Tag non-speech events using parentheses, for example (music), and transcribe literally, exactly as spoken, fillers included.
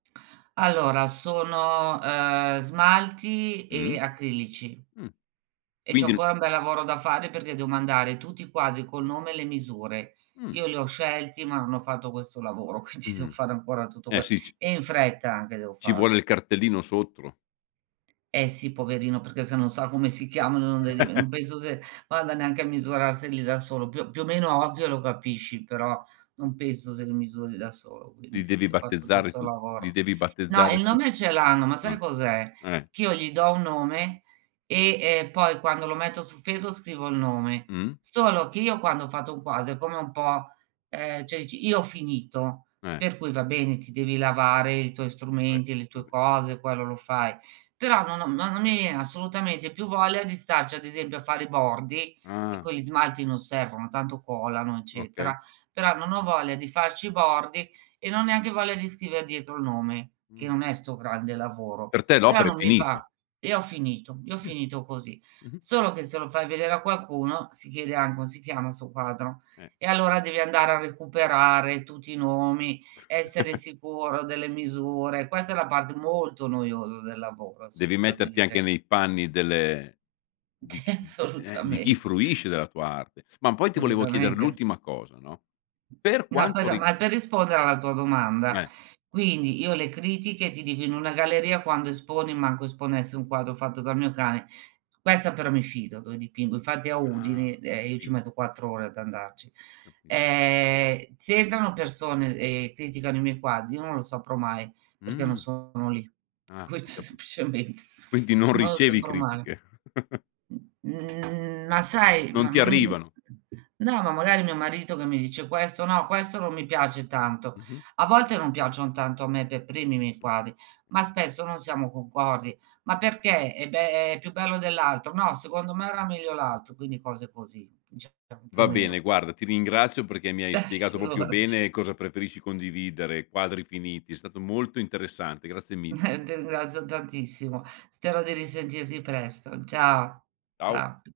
Allora, sono, uhm, smalti Mh. e acrilici. Mh. E c'ho Quindi ancora un bel lavoro da fare perché devo mandare tutti i quadri con nome e le misure. Mh. Io gli ho scelti ma non ho fatto questo lavoro quindi devo Mh. fare ancora tutto Eh, que sì, c e in fretta anche devo ci vuole farlo. il cartellino sottro. Eh, sì, poverino, perché se non sa come si chiamano non de li vi non (chuckles) penso se vada neanche a misurarseli da solo, più o più o meno a occhio lo capisci, però non penso se li misuri da solo, quindi, Li sì devi devo fa' tutto battezzare 'sto tu. Li lavoro. devi No, battezzare il tu. nome ce l'hanno, ma Ah. sai cos'è? Eh. T io gli do un nome e, ehm, poi quando lo metto su Facebook scrivo il nome. Mh. Solo che io quando ho fatto un quadro è come un po' ehm, ceh ci io ho finito, Eh. per cui va bene, ti devi lavare i tuoi vabè. strumenti, e le tue vbè. cose quello lo fai, però non ho ma non mi viene assolutamente più voglia di starci, ad esempio, a fare i bordi, che Ah. con gli smalti non servono tanto colano, Okay. eccetera, però non ho voglia di farci i bordi, e non ho neanche voglia di scriver dietro il nome, che Mh. non è 'sto grande lavoro. Per te Però, l'opera è non mi finita. fa e io ho finito, io ho Mh. finito così. Mh-mh. Solo che se lo fai vedere a qualcuno, si chiederà: "Come si chiama il suo quadro?" Eh. E allora devi andare a recuperare tutti i nomi, essere (chuckles) sicuro delle misure. Questa è la parte molto noiosa del lavoro Devi metterti anche assolutamente. nei panni delle di c Ti uhm, eh, di chi assolutamente. fruisce della tua arte. Ma poi ti volevo chiedere solutamente. l'ultima cosa, no, per No, quanto aspetta, ri ma è per rispondere alla tua M domanda, Eh. quindi, io le critiche, ti dico in una galleria, quando esponi, manco esponessi un quadro fatto dal mio cane questa però mi fido, dove dipingo, infatti è a Ah, Udini, ho ehm, io ci metto capito. quattro ore ad andarci. Capi Ehm, se entrano persone, e criticano i miei quadri, io non lo saprò mai perché non Mh. sono lì. Ah, ho Questo è, capi semplicement quindi non non lo ricevi saprò mai. critiche. (chuckles) Mhmm, ma sai Non ma ti ma, m mhmm arrivano. No, ma magari mio marito che mi dice: "Questo, no, questo non mi piace tanto." Mh-mh. A volte non piacciono tanto a me per primi i miei Mh. quadri, ma spesso non siamo concordi. "Ma perché?" "Eh, beh, è più bello dell'altro." "No, secondo me era meglio l'altro." Quindi cose così diciamo, più o Va bene, meno. guarda ti ringrazio perché mi hai Beh, spiegato popio figurati. bene cosa preferisci condividere, quadri finiti, è stato molto interessante. Grazie mille. Eh, ti ringrazio tantissimo. Spero di risentirti presto. Ciao, Ciao. cia